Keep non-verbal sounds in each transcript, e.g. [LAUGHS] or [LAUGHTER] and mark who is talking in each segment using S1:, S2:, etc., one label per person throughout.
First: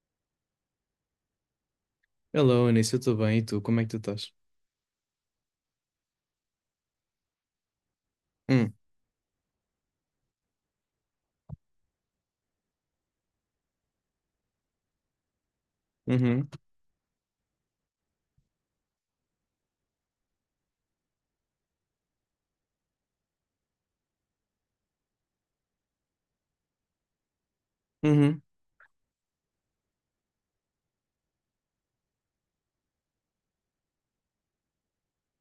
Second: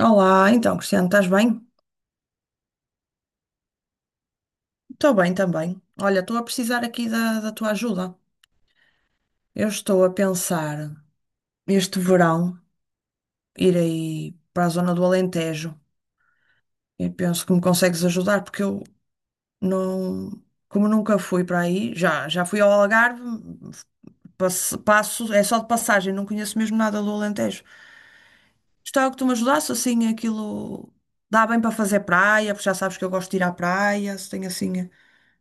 S1: Olá, então, Cristiano, estás bem?
S2: Hello, Anísio, eu estou bem, e tu, como é que tu estás?
S1: Estou bem também. Olha, estou a precisar aqui da tua ajuda.
S2: Hum,
S1: Eu estou a pensar este verão ir aí para a zona do Alentejo
S2: uhum,
S1: e penso que me consegues ajudar porque eu não, como nunca fui para aí, já fui ao Algarve, é só de passagem, não conheço mesmo nada do Alentejo.
S2: uhum,
S1: Gostava que tu me ajudasse assim, aquilo dá bem para fazer praia, porque já sabes que eu gosto de ir à praia, se tem assim,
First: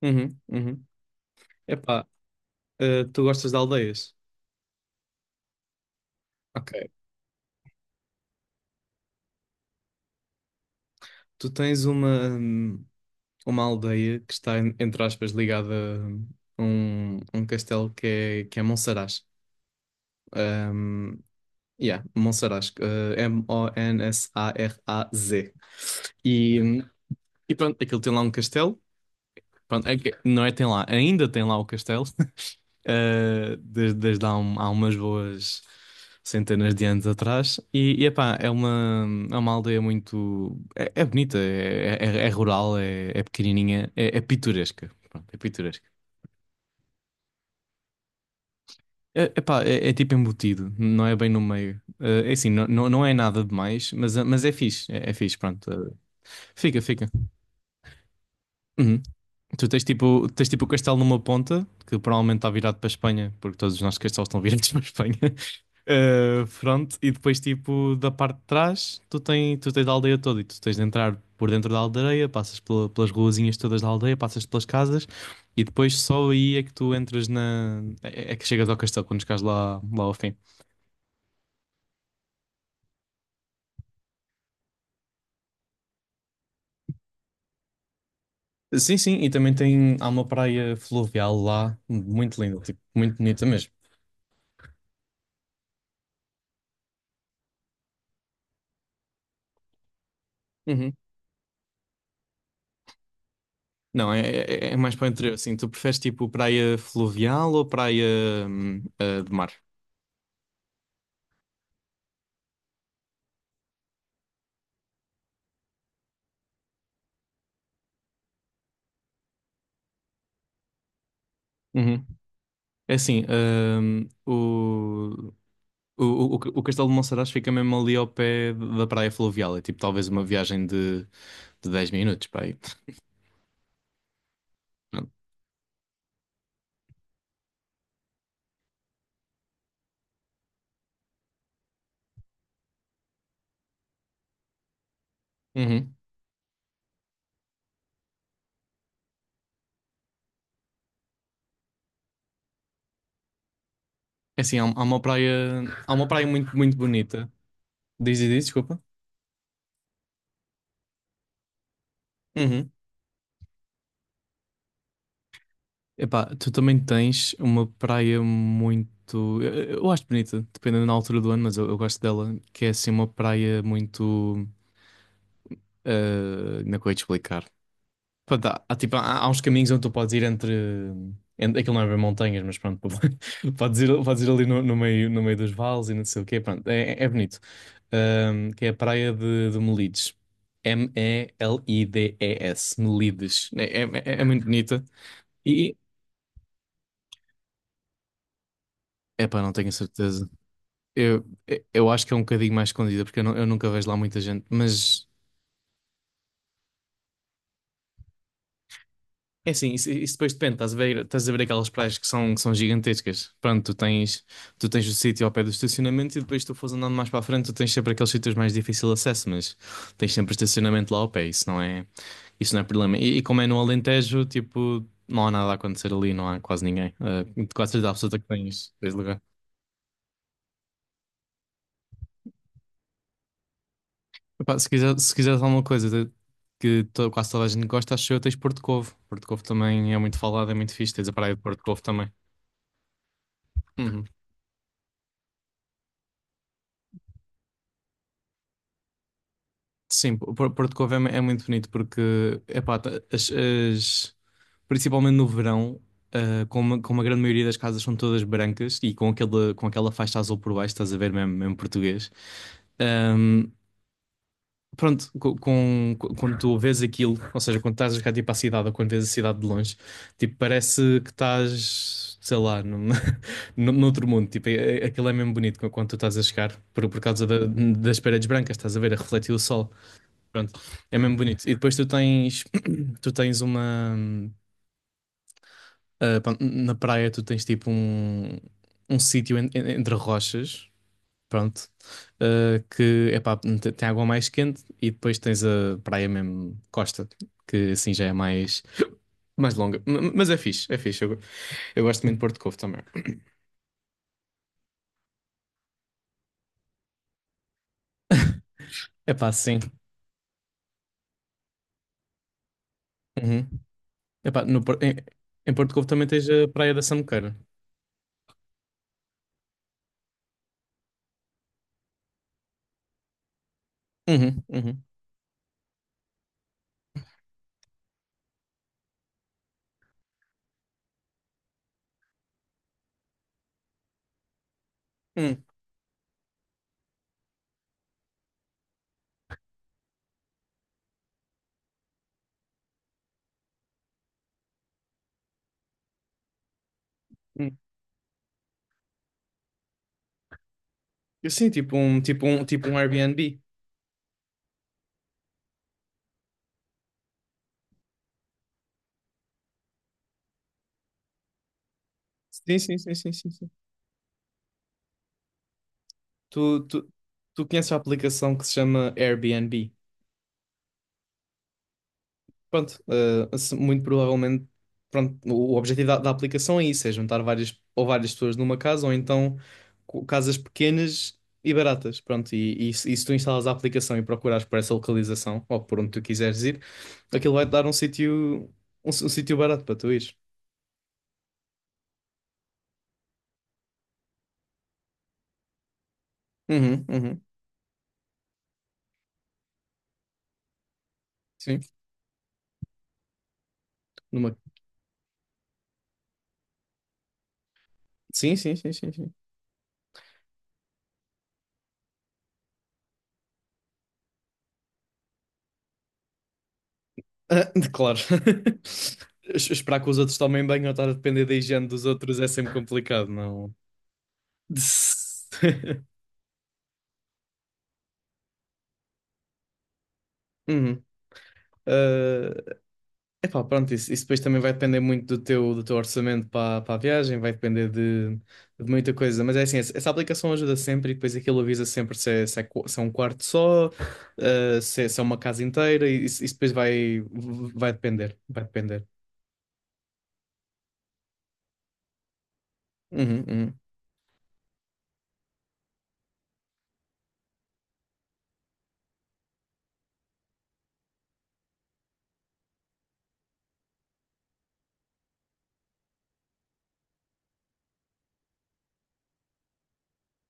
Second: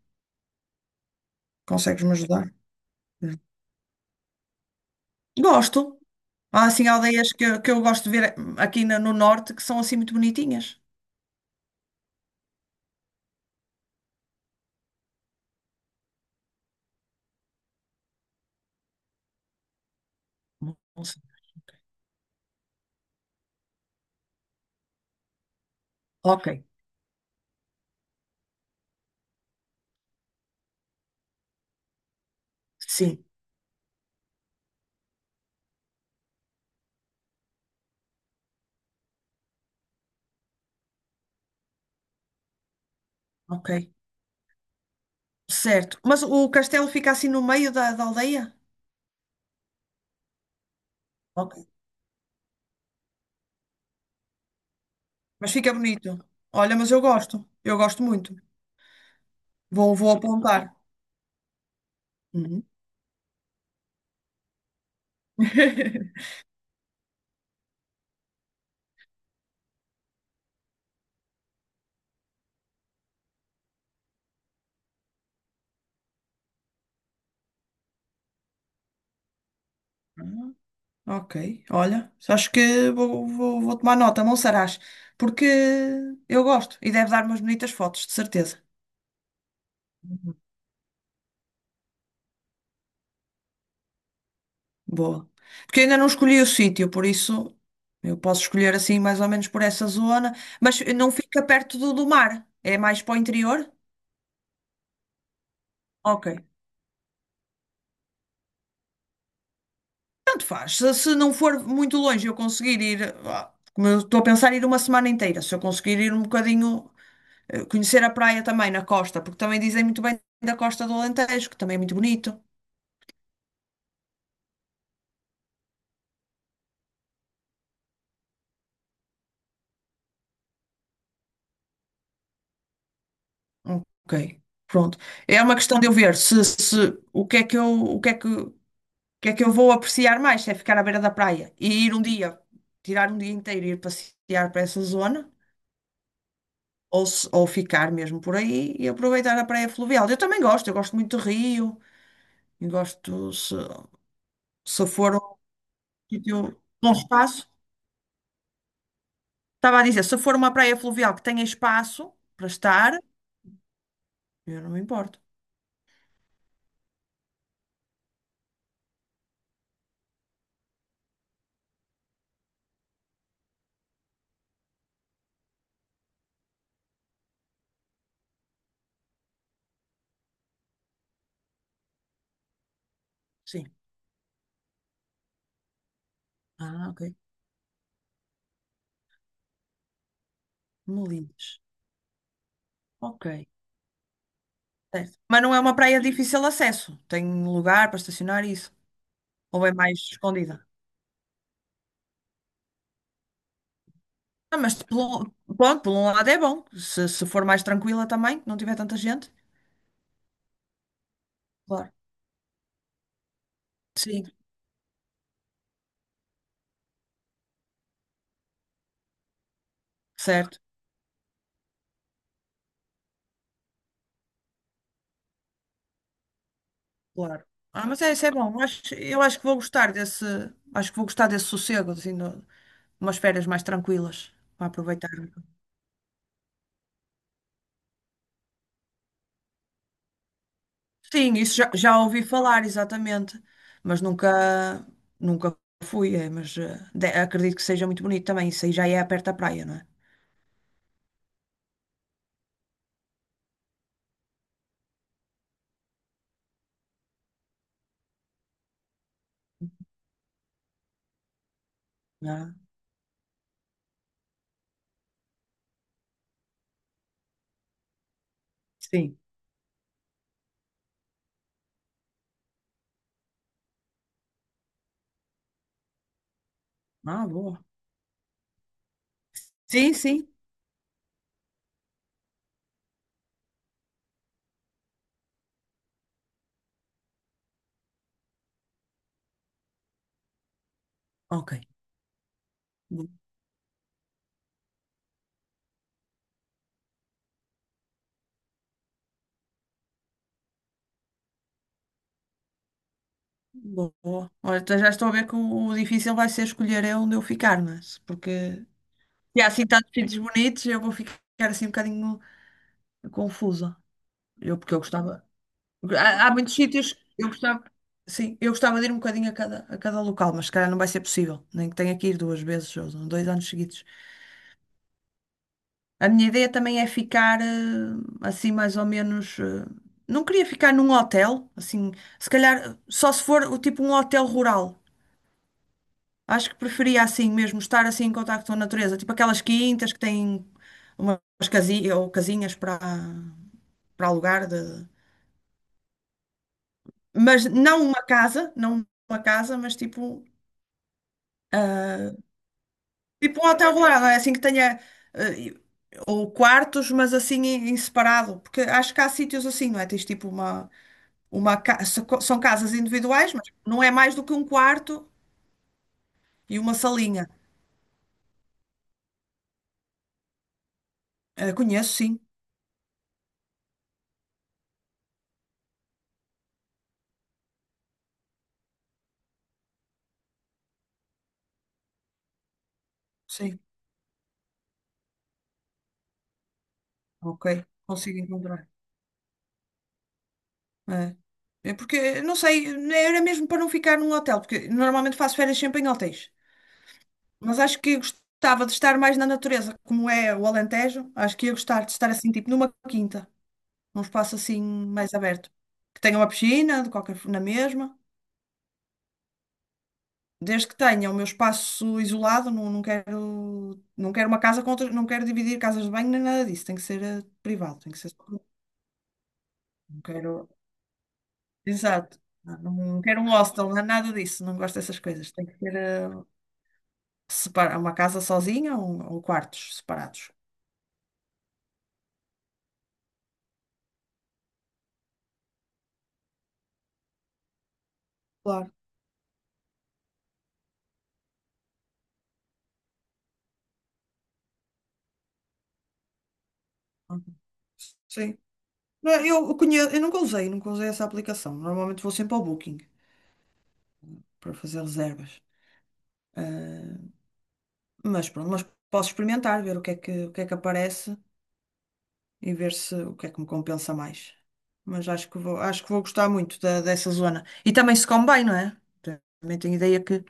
S2: uhum, uhum.
S1: consegues
S2: Epá,
S1: me ajudar?
S2: tu gostas de aldeias?
S1: Gosto. Há
S2: Ok.
S1: assim aldeias que eu gosto de ver aqui no norte que são assim muito bonitinhas.
S2: Tu tens uma aldeia que está, entre aspas, ligada a um castelo que é Monsaraz.
S1: Não sei.
S2: Um, yeah, Monsaraz. M-O-N-S-A-R-A-Z.
S1: Ok,
S2: E, hum, e pronto, aquilo tem lá um castelo. Pronto, não é tem lá, ainda tem lá o castelo. [LAUGHS]
S1: sim,
S2: Desde há, há umas boas centenas de anos atrás. E epá, é uma aldeia muito. É, é, bonita, é rural, é
S1: ok.
S2: pequenininha, é pitoresca. Pronto, é pitoresca.
S1: Certo. Mas o castelo fica assim no meio da aldeia?
S2: É, epá, é tipo embutido, não é bem no
S1: Ok.
S2: meio. É assim, não, não, não é nada demais, mas é fixe, é fixe,
S1: Mas
S2: pronto.
S1: fica bonito. Olha,
S2: Fica,
S1: mas eu
S2: fica.
S1: gosto. Eu gosto muito.
S2: Uhum. Tu tens
S1: Vou
S2: tipo, tens tipo o
S1: apontar.
S2: castelo numa ponta, que provavelmente está
S1: Uhum.
S2: virado para a Espanha, porque todos os nossos castelos estão [LAUGHS] virados para a Espanha. [LAUGHS]
S1: [LAUGHS]
S2: Pronto, e depois tipo da parte de trás, tu tens a aldeia toda e tu tens de entrar por dentro da aldeia, passas pelas ruazinhas todas da aldeia, passas pelas casas e depois só aí é que tu entras na... é que chegas ao castelo quando chegas lá, ao fim.
S1: Ok, olha. Acho que vou tomar nota, Monsaraz, porque eu gosto e deve dar umas bonitas fotos, de certeza.
S2: Sim, sim, e também tem, há uma praia fluvial lá, muito linda, tipo, muito bonita mesmo.
S1: Boa. Porque eu ainda não escolhi o sítio, por isso eu posso escolher assim mais ou menos por essa zona, mas não fica perto do mar, é mais para o interior?
S2: Não, é mais para o interior, assim. Tu preferes
S1: Ok.
S2: tipo praia fluvial ou praia de mar?
S1: Tanto faz. Se não for muito longe, eu conseguir ir, como eu estou a pensar ir uma semana inteira, se eu conseguir ir um bocadinho, conhecer a praia também na costa, porque também dizem muito bem da costa do Alentejo, que também é muito
S2: Uhum.
S1: bonito.
S2: É assim, o, o Castelo de Monsaraz fica mesmo ali ao pé da praia fluvial. É tipo talvez uma viagem de 10 minutos para aí.
S1: Ok. Pronto.
S2: Pronto.
S1: É uma questão de eu ver se o que é que eu, o que é que eu vou apreciar mais? Se é ficar à beira da praia e ir um dia, tirar um dia inteiro e ir passear para essa zona,
S2: Uhum.
S1: ou, se- ou ficar mesmo por aí e aproveitar a praia fluvial. Eu gosto muito de rio, e gosto, se,
S2: É assim, há, há
S1: se
S2: uma
S1: for um
S2: praia, há uma praia muito,
S1: sítio
S2: muito
S1: com
S2: bonita.
S1: espaço,
S2: Diz e diz, desculpa.
S1: estava a dizer, se for uma praia fluvial que tenha espaço para
S2: Uhum.
S1: estar, eu não me importo.
S2: Epá, tu também tens uma praia muito. Eu acho bonita, dependendo da altura do ano, mas eu gosto dela, que é assim uma praia muito. Como é que eu ia te explicar? Pronto, tipo, há, há uns caminhos onde tu podes ir Entre aquilo não é bem montanhas, mas pronto, [LAUGHS]
S1: Sim.
S2: podes ir, ali no meio dos vales e não sei o quê, pronto,
S1: Ah, ok.
S2: é bonito. Que é a praia de Melides.
S1: Molinos.
S2: M-E-L-I-D-E-S,
S1: Ok.
S2: Melides. É muito bonita.
S1: Certo. Mas não é
S2: E,
S1: uma praia de difícil acesso. Tem lugar para estacionar e isso.
S2: epá, não
S1: Ou
S2: tenho
S1: é mais
S2: certeza.
S1: escondida?
S2: Eu, eu acho que é um bocadinho mais escondida, porque eu nunca vejo lá muita gente.
S1: Ah,
S2: Mas
S1: pronto, por um lado é bom. Se for mais tranquila também, não tiver tanta gente.
S2: é assim, isso depois depende. Estás a ver aquelas
S1: Claro.
S2: praias que são gigantescas. Pronto, tu
S1: Sim,
S2: tens, tu tens o sítio ao pé do estacionamento e depois tu fores andando mais para a frente, tu tens sempre aqueles sítios mais difícil de acesso, mas tens sempre o
S1: certo.
S2: estacionamento lá ao pé. Isso não é problema. E como é no Alentejo, tipo, não há nada a acontecer ali, não há quase ninguém. Ah,
S1: Claro.
S2: quase
S1: Ah,
S2: certeza absoluta
S1: isso
S2: que
S1: é bom. Eu
S2: tens
S1: acho,
S2: lugar.
S1: eu acho que vou gostar desse. Acho que vou gostar desse sossego, assim, de umas férias mais tranquilas
S2: Epá,
S1: para
S2: se quiser,
S1: aproveitar.
S2: se quiseres alguma coisa que quase toda a gente gosta, acho eu, tens Porto Covo. Porto Covo também é muito falado, é muito fixe. Tens a
S1: Sim,
S2: praia de
S1: isso
S2: Porto
S1: já,
S2: Covo
S1: já
S2: também.
S1: ouvi falar, exatamente. Mas
S2: Uhum.
S1: nunca fui, é, mas acredito que seja muito bonito também. Isso aí já é perto da praia, não
S2: Sim, Porto Covo é muito bonito porque, epá, principalmente no verão, ah, como a grande maioria das casas são todas brancas e com aquela, faixa azul por baixo, estás a ver mesmo, mesmo português.
S1: é?
S2: Pronto, quando tu vês aquilo, ou seja, quando estás a chegar tipo à cidade ou quando vês a
S1: Sim.
S2: cidade de longe, tipo, parece que estás, sei lá, num, [LAUGHS] noutro mundo. Tipo, aquilo é mesmo bonito quando tu estás a chegar, por
S1: Ah,
S2: causa
S1: boa.
S2: das paredes brancas, estás a ver, a refletir o sol.
S1: Sim, sim.
S2: Pronto, é mesmo bonito. E depois tu tens, [COUGHS] [CLEARS THROAT] tu tens uma, ah, pá, na praia tu tens tipo um sítio entre rochas.
S1: Ok.
S2: Pronto.
S1: Boa.
S2: Que epá, tem água mais quente e depois tens a praia mesmo Costa, que assim já é mais, mais longa. Mas é fixe, é fixe. Eu gosto muito de Porto Covo também.
S1: Boa. Olha, então já estou a ver que o difícil vai ser escolher é onde eu ficar, mas porque
S2: Epá,
S1: se há
S2: sim.
S1: assim tantos sítios bonitos, eu vou ficar assim um bocadinho
S2: Uhum.
S1: confusa.
S2: Epá,
S1: Eu,
S2: no,
S1: porque eu
S2: Por- em,
S1: gostava.
S2: em Porto Covo também
S1: Há,
S2: tens
S1: há
S2: a
S1: muitos
S2: praia da
S1: sítios, eu
S2: Samuqueira.
S1: gostava. Sim, eu gostava de ir um bocadinho a cada local, mas se calhar não vai ser possível. Nem que tenha que ir 2 vezes ou 2 anos seguidos.
S2: Uhum, uhum.
S1: A minha ideia também é ficar assim mais ou menos. Não queria ficar num hotel, assim, se calhar só se for o tipo um hotel rural.
S2: Hum,
S1: Acho que preferia assim mesmo estar assim em contacto com a natureza, tipo aquelas quintas que têm umas casinhas ou casinhas para alugar de... Mas
S2: hum.
S1: não uma casa, não uma casa, mas tipo
S2: Eu sim, tipo um Airbnb.
S1: tipo um hotel rural, não é assim que tenha eh, ou quartos, mas assim em separado, porque acho que há sítios assim, não é? Tens tipo São
S2: Sim,
S1: casas
S2: sim, sim, sim, sim,
S1: individuais, mas
S2: sim.
S1: não é mais do que um quarto
S2: Tu,
S1: e uma
S2: tu,
S1: salinha.
S2: tu conheces a aplicação que se chama Airbnb?
S1: Conheço, sim,
S2: Pronto, muito provavelmente, pronto, o objetivo da aplicação é isso, é juntar várias pessoas numa casa ou então casas pequenas e baratas, pronto, e se tu instalas a
S1: sim,
S2: aplicação e procurares por essa localização ou por onde tu quiseres ir, aquilo
S1: ok,
S2: vai-te dar um
S1: consigo
S2: sítio
S1: encontrar.
S2: um sítio barato para tu ires.
S1: É. É porque, não sei, era mesmo para não ficar num hotel, porque normalmente faço férias sempre em hotéis.
S2: Uhum, uhum,
S1: Mas acho que gostava de estar mais na natureza, como é o Alentejo. Acho que ia
S2: sim,
S1: gostar de estar assim, tipo numa quinta, num
S2: numa...
S1: espaço assim mais aberto. Que tenha uma piscina, de qualquer, na mesma.
S2: Sim, sim, sim, sim, sim.
S1: Desde que tenha o meu espaço isolado, não, não quero, não quero uma casa com outras, não quero dividir casas de banho nem nada disso. Tem que ser
S2: Ah, [LAUGHS]
S1: privado, tem que
S2: claro.
S1: ser só para mim.
S2: [LAUGHS] Esperar que os
S1: Não
S2: outros tomem
S1: quero,
S2: banho ou estar a depender da higiene dos outros
S1: exato.
S2: é sempre
S1: Não, não
S2: complicado,
S1: quero um
S2: não?
S1: hostel, não é nada disso. Não gosto dessas coisas. Tem que ser
S2: [LAUGHS]
S1: uma casa sozinha ou quartos separados.
S2: Uhum. é Epá, pronto, isso depois também vai depender muito do teu, orçamento para a viagem, vai depender de,
S1: Claro.
S2: muita coisa, mas é assim, essa aplicação ajuda sempre e depois aquilo avisa sempre se é um quarto só, ah, se é uma casa inteira, e isso depois vai,
S1: Uhum.
S2: vai depender,
S1: Sim.
S2: vai depender.
S1: Não, Eu conheço, eu nunca usei essa aplicação. Normalmente vou sempre ao Booking
S2: Uhum, uhum.
S1: para fazer reservas. Eh, Mas pronto, mas posso experimentar, ver o que é que aparece. E ver se o que é que me compensa mais. Mas acho que vou gostar muito dessa zona. E também se come bem, não é? Também tenho ideia que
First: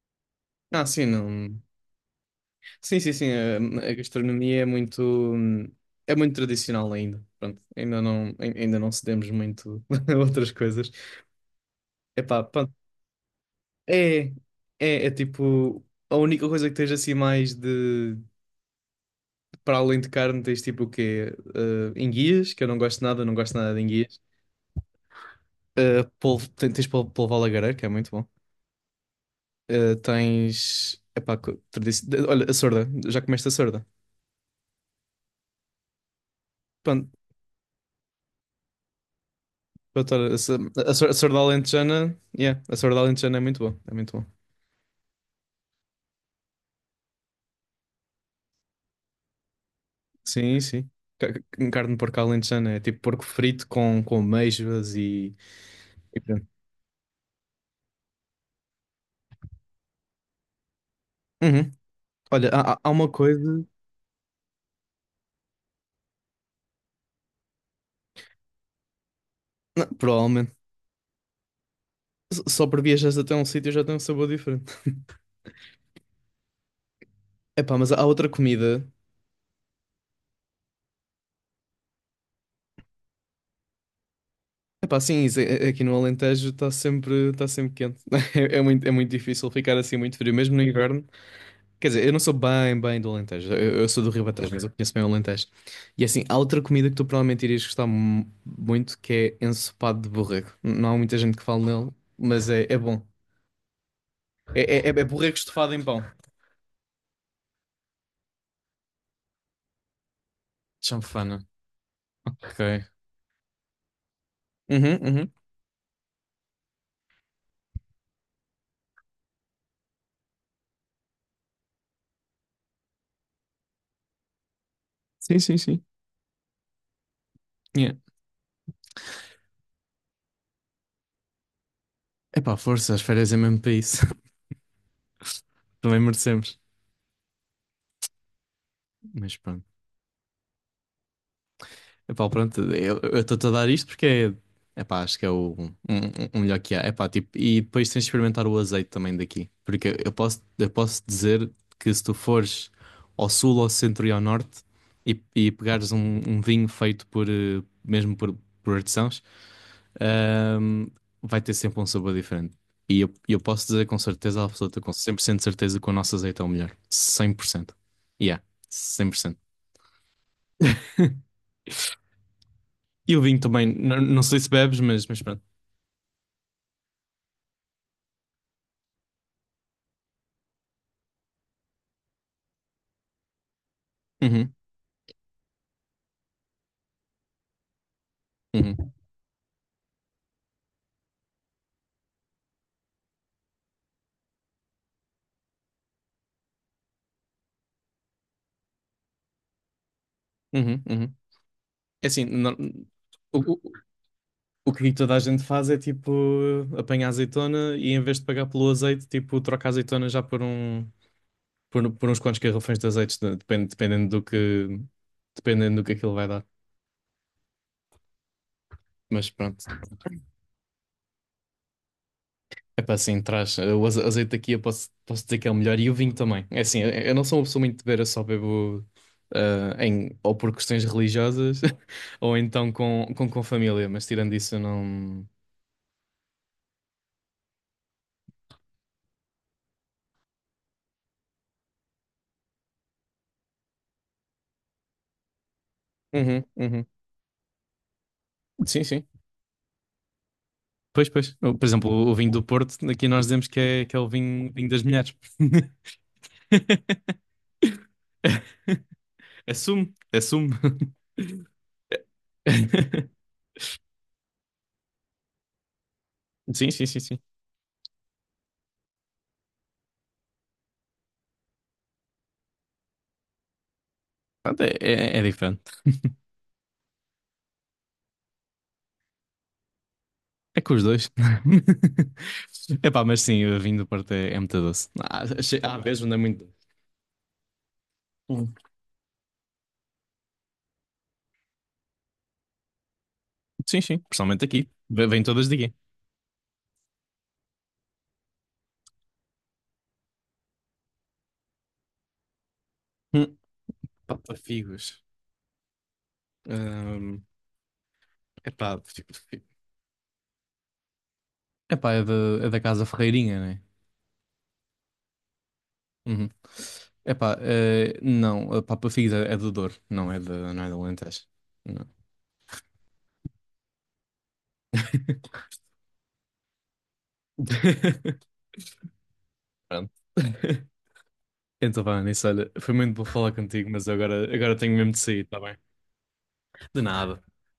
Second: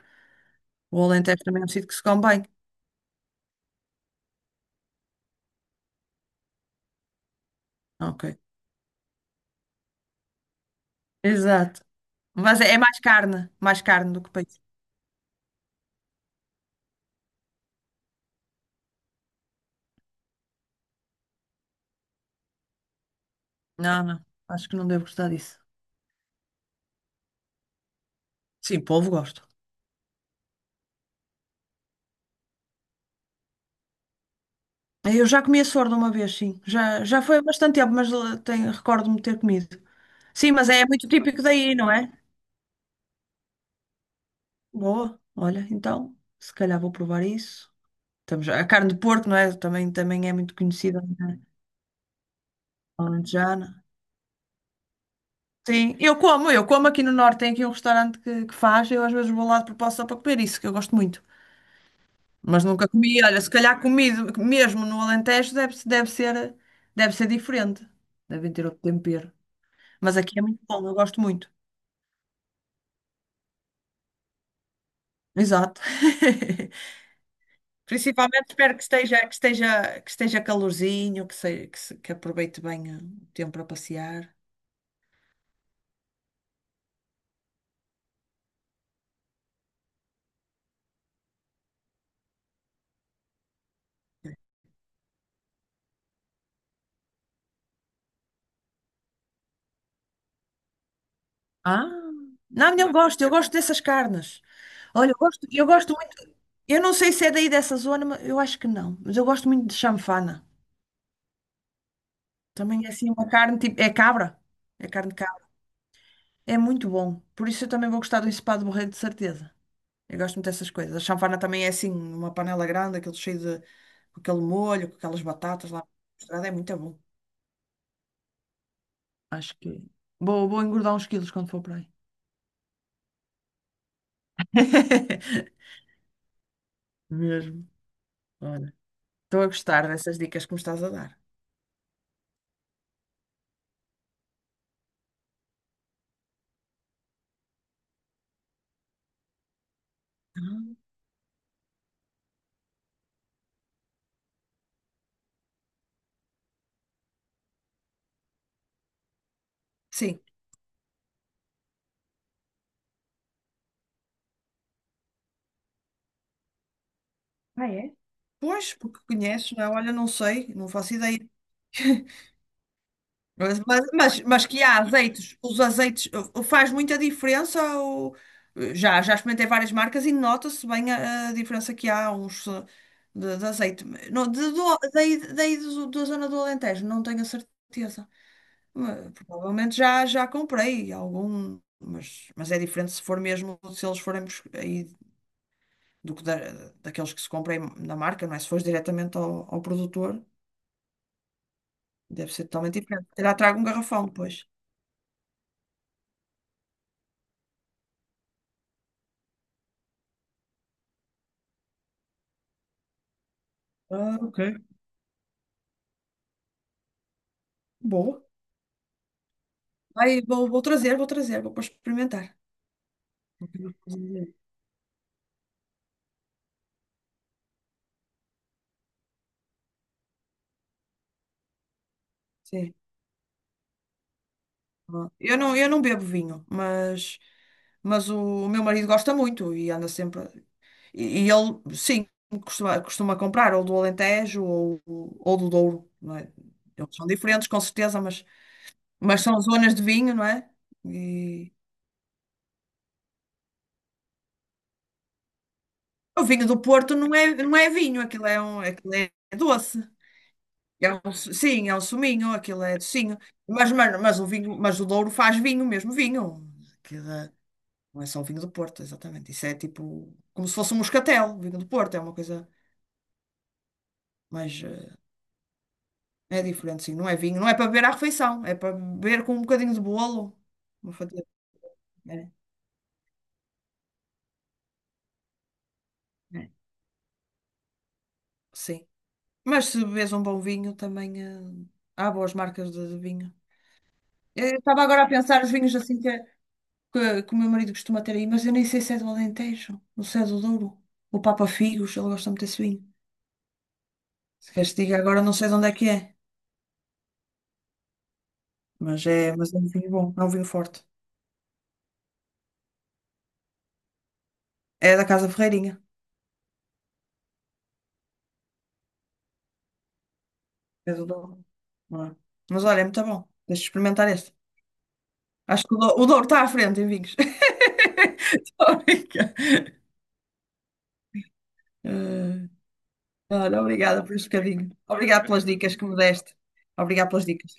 S2: Ah,
S1: o
S2: sim,
S1: Alentejo também
S2: não.
S1: é um sítio que se come bem.
S2: Sim, sim, sim, a gastronomia é muito tradicional ainda, pronto, ainda não,
S1: Ok.
S2: ai- ainda não cedemos muito [LAUGHS] a outras coisas.
S1: Exato.
S2: Epá,
S1: Mas é,
S2: pronto.
S1: é mais carne
S2: É,
S1: do que peixe.
S2: é tipo, a única coisa que tens assim para além de carne, tens tipo o quê? Enguias, que eu não gosto nada, não gosto nada de
S1: Não,
S2: enguias.
S1: não. Acho que não devo gostar disso.
S2: Polvo, tens polvo, polvo à lagareira, que é muito bom.
S1: Sim, polvo gosto.
S2: Tens, epá, olha, a sorda, já comeste a sorda.
S1: Eu já comi a sorda uma vez, sim. Já,
S2: Pronto,
S1: já foi há bastante tempo, mas recordo-me de ter comido.
S2: pronto, olha,
S1: Sim, mas é muito
S2: a sorda
S1: típico daí, não é?
S2: alentejana, yeah, a sorda alentejana é muito bom, é muito bom.
S1: Boa. Olha, então, se calhar vou provar isso. A carne de porco, não é? Também é muito
S2: Sim, sim.
S1: conhecida, não é?
S2: Carne de porco alentejana é tipo porco frito
S1: Alentejana.
S2: com amêijoas
S1: Sim, eu
S2: e pronto.
S1: como, eu como aqui no Norte, tem aqui um restaurante que faz, eu às vezes vou lá de propósito só para comer isso, que eu gosto muito.
S2: Uhum. Olha,
S1: Mas
S2: há, há
S1: nunca
S2: há uma
S1: comi, olha, se
S2: coisa.
S1: calhar comido mesmo no Alentejo deve ser diferente. Devem ter outro tempero.
S2: Não,
S1: Mas aqui é
S2: provavelmente.
S1: muito bom, eu gosto muito.
S2: Só por viajar até um sítio já tem um sabor diferente. [LAUGHS]
S1: Exato. [LAUGHS]
S2: Epá, mas há outra
S1: Principalmente espero que
S2: comida.
S1: esteja, que esteja, que esteja calorzinho, que, se, que, se- que aproveite bem o tempo para passear.
S2: Epá, sim, isso, aqui no Alentejo tá sempre quente. [LAUGHS] É, é muito difícil ficar assim muito frio, mesmo no inverno. Quer dizer, eu não sou bem, bem do Alentejo. Eu sou do Ribatejo, mas eu conheço bem o Alentejo. E assim, há outra comida que tu provavelmente irias gostar muito, que é ensopado de borrego. Não há muita gente que fala
S1: Ah,
S2: nele, mas é
S1: não, eu
S2: bom.
S1: gosto, eu gosto dessas carnes.
S2: É, é
S1: Olha, eu
S2: borrego
S1: gosto, eu
S2: estufado em
S1: gosto
S2: pão.
S1: muito. Eu não sei se é daí dessa zona, mas eu acho que não. Mas eu gosto muito de chanfana.
S2: Chanfana. Ok.
S1: Também é assim uma carne tipo. É cabra. É
S2: Uhum,
S1: carne de
S2: uhum.
S1: cabra. É muito bom. Por isso eu também vou gostar do ensopado de borrego, de certeza. Eu gosto muito dessas coisas. A chanfana também é assim, uma panela grande, aquele cheio de com aquele molho, com aquelas
S2: Sim, sim,
S1: batatas lá
S2: sim.
S1: misturadas, é muito bom. Acho que vou engordar uns quilos quando for para aí.
S2: Epá, força, as férias é mesmo para isso. [LAUGHS]
S1: [LAUGHS]
S2: Também merecemos.
S1: Mesmo. Olha,
S2: Mas
S1: estou a
S2: pronto.
S1: gostar dessas dicas que me estás a dar.
S2: Epá, pronto, eu estou-te a dar isto porque é. Epá, acho que é o melhor que há. Epá, tipo, e depois tens de experimentar o azeite também daqui. Porque eu posso, eu
S1: Ah.
S2: posso dizer que se tu fores ao sul, ao centro e ao norte e pegares um vinho feito mesmo por artesãos,
S1: Sim.
S2: ahm, vai ter sempre um sabor diferente. E eu posso dizer com certeza absoluta, com 100% de certeza que o nosso azeite é o melhor.
S1: Ah,
S2: 100%.
S1: é?
S2: Yeah,
S1: Pois, porque
S2: 100%.
S1: conheces, não é? Olha, não sei, não faço ideia.
S2: E o vinho
S1: Mas,
S2: também,
S1: mas, mas,
S2: não sei
S1: mas
S2: se
S1: que há
S2: bebes, mas,
S1: azeites,
S2: pronto.
S1: os azeites faz muita diferença. Ou, já experimentei várias marcas e nota-se bem a diferença que há uns de azeite. Não, de,
S2: Uhum,
S1: do, daí, daí do- da zona do Alentejo, não tenho a certeza.
S2: uhum,
S1: Mas, provavelmente já comprei algum, mas é diferente se for mesmo, se eles forem aí do que daqueles que se comprem na marca, não é? Se fores diretamente ao produtor,
S2: uhum, uhum. É assim,
S1: deve ser totalmente diferente. Terá
S2: o,
S1: trago
S2: o,
S1: um garrafão depois.
S2: o que toda a gente faz é tipo apanhar azeitona e em vez de pagar pelo azeite, tipo troca a azeitona já por uns quantos garrafões de azeite, depende, dependendo
S1: Ah,
S2: do
S1: ok.
S2: que dependendo do que aquilo vai dar.
S1: Boa.
S2: Mas pronto.
S1: Aí vou para experimentar.
S2: Epá, sim, traz. O
S1: Sim.
S2: azeite aqui eu posso dizer que é o melhor e o vinho também. É assim, eu não sou uma pessoa muito de beber, eu só bebo ou por questões religiosas [LAUGHS] ou então
S1: Sim.
S2: com, com família, mas tirando isso eu não.
S1: Eu não bebo vinho, mas meu marido gosta muito e anda sempre. E ele, sim, costuma comprar ou do Alentejo ou do Douro, não é?
S2: Uhum, uhum.
S1: Eles são diferentes, com certeza, mas,
S2: Sim, sim.
S1: mas são zonas de vinho, não é?
S2: Pois, pois.
S1: E
S2: Por exemplo, o vinho do Porto, aqui nós dizemos que é o vinho, vinho das mulheres.
S1: o vinho do Porto
S2: [LAUGHS]
S1: não é vinho, aquilo é, aquilo é doce.
S2: Assumo, assumo.
S1: Sim, é um suminho, aquilo é docinho.
S2: [LAUGHS]
S1: Mas o Douro faz vinho, mesmo vinho.
S2: Sim, sim, sim,
S1: Aquilo
S2: sim.
S1: é- não é só o vinho do Porto, exatamente. Isso é tipo, como se fosse um moscatel, o vinho do Porto, é uma coisa,
S2: Pronto,
S1: mas
S2: É, é, é diferente.
S1: é diferente, sim. Não é vinho, não é para beber à refeição, é para beber com um bocadinho de bolo.
S2: É com os
S1: Uma
S2: dois.
S1: fatia. É,
S2: [LAUGHS] Epá, mas sim, vinho do Porto é muito doce. Há vezes onde é muito
S1: é,
S2: doce. Hum.
S1: sim. Mas se bebes um bom vinho, também há boas marcas de vinho.
S2: Sim, sim, principalmente
S1: Eu
S2: aqui.
S1: estava agora
S2: Ve-
S1: a
S2: Vem
S1: pensar
S2: todas
S1: os
S2: de aqui.
S1: vinhos assim que o meu marido costuma ter aí, mas eu nem sei se é do Alentejo, ou se é do Douro. O Papa Figos, ele gosta muito desse vinho.
S2: Hum. Pá,
S1: Se queres que diga
S2: figos.
S1: agora, não sei de onde é que é,
S2: Hum. Epá,
S1: mas
S2: figo,
S1: é, mas é
S2: figo.
S1: um vinho bom, é um vinho forte.
S2: Epá, é da Casa Ferreirinha, né?
S1: É da Casa Ferreirinha,
S2: Uhum. Epá, não, a Papa Figos é do Douro, não é do
S1: é do
S2: Alentejo.
S1: Douro,
S2: Não.
S1: não é? Mas olha, é muito bom. Deixa eu experimentar este. Acho que o Douro está à frente em vinhos. [LAUGHS]
S2: [LAUGHS]
S1: Estou a brincar.
S2: Pronto. Então, vá, nisso,
S1: Eh,
S2: olha, foi muito bom falar
S1: Olha,
S2: contigo, mas eu
S1: obrigada por este
S2: agora, agora
S1: bocadinho.
S2: tenho mesmo de
S1: Obrigada
S2: sair, tá
S1: pelas
S2: bem?
S1: dicas que me deste.
S2: De
S1: Obrigada
S2: nada.
S1: pelas dicas.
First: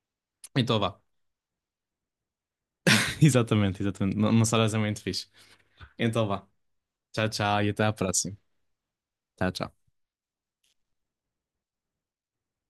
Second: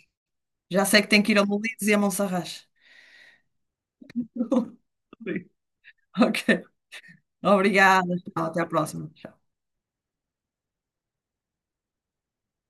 S2: Então,
S1: Já
S2: vá.
S1: sei que tenho que ir a Molinos e a Monserrate.
S2: [LAUGHS] Exatamente, exatamente. Não uma sorazinha
S1: [LAUGHS]
S2: muito fixe. Então vá.
S1: Ok.
S2: Tchau, tchau e até à
S1: Obrigada,
S2: próxima.
S1: tchau, até a próxima. Tchau.
S2: Tchau, tchau.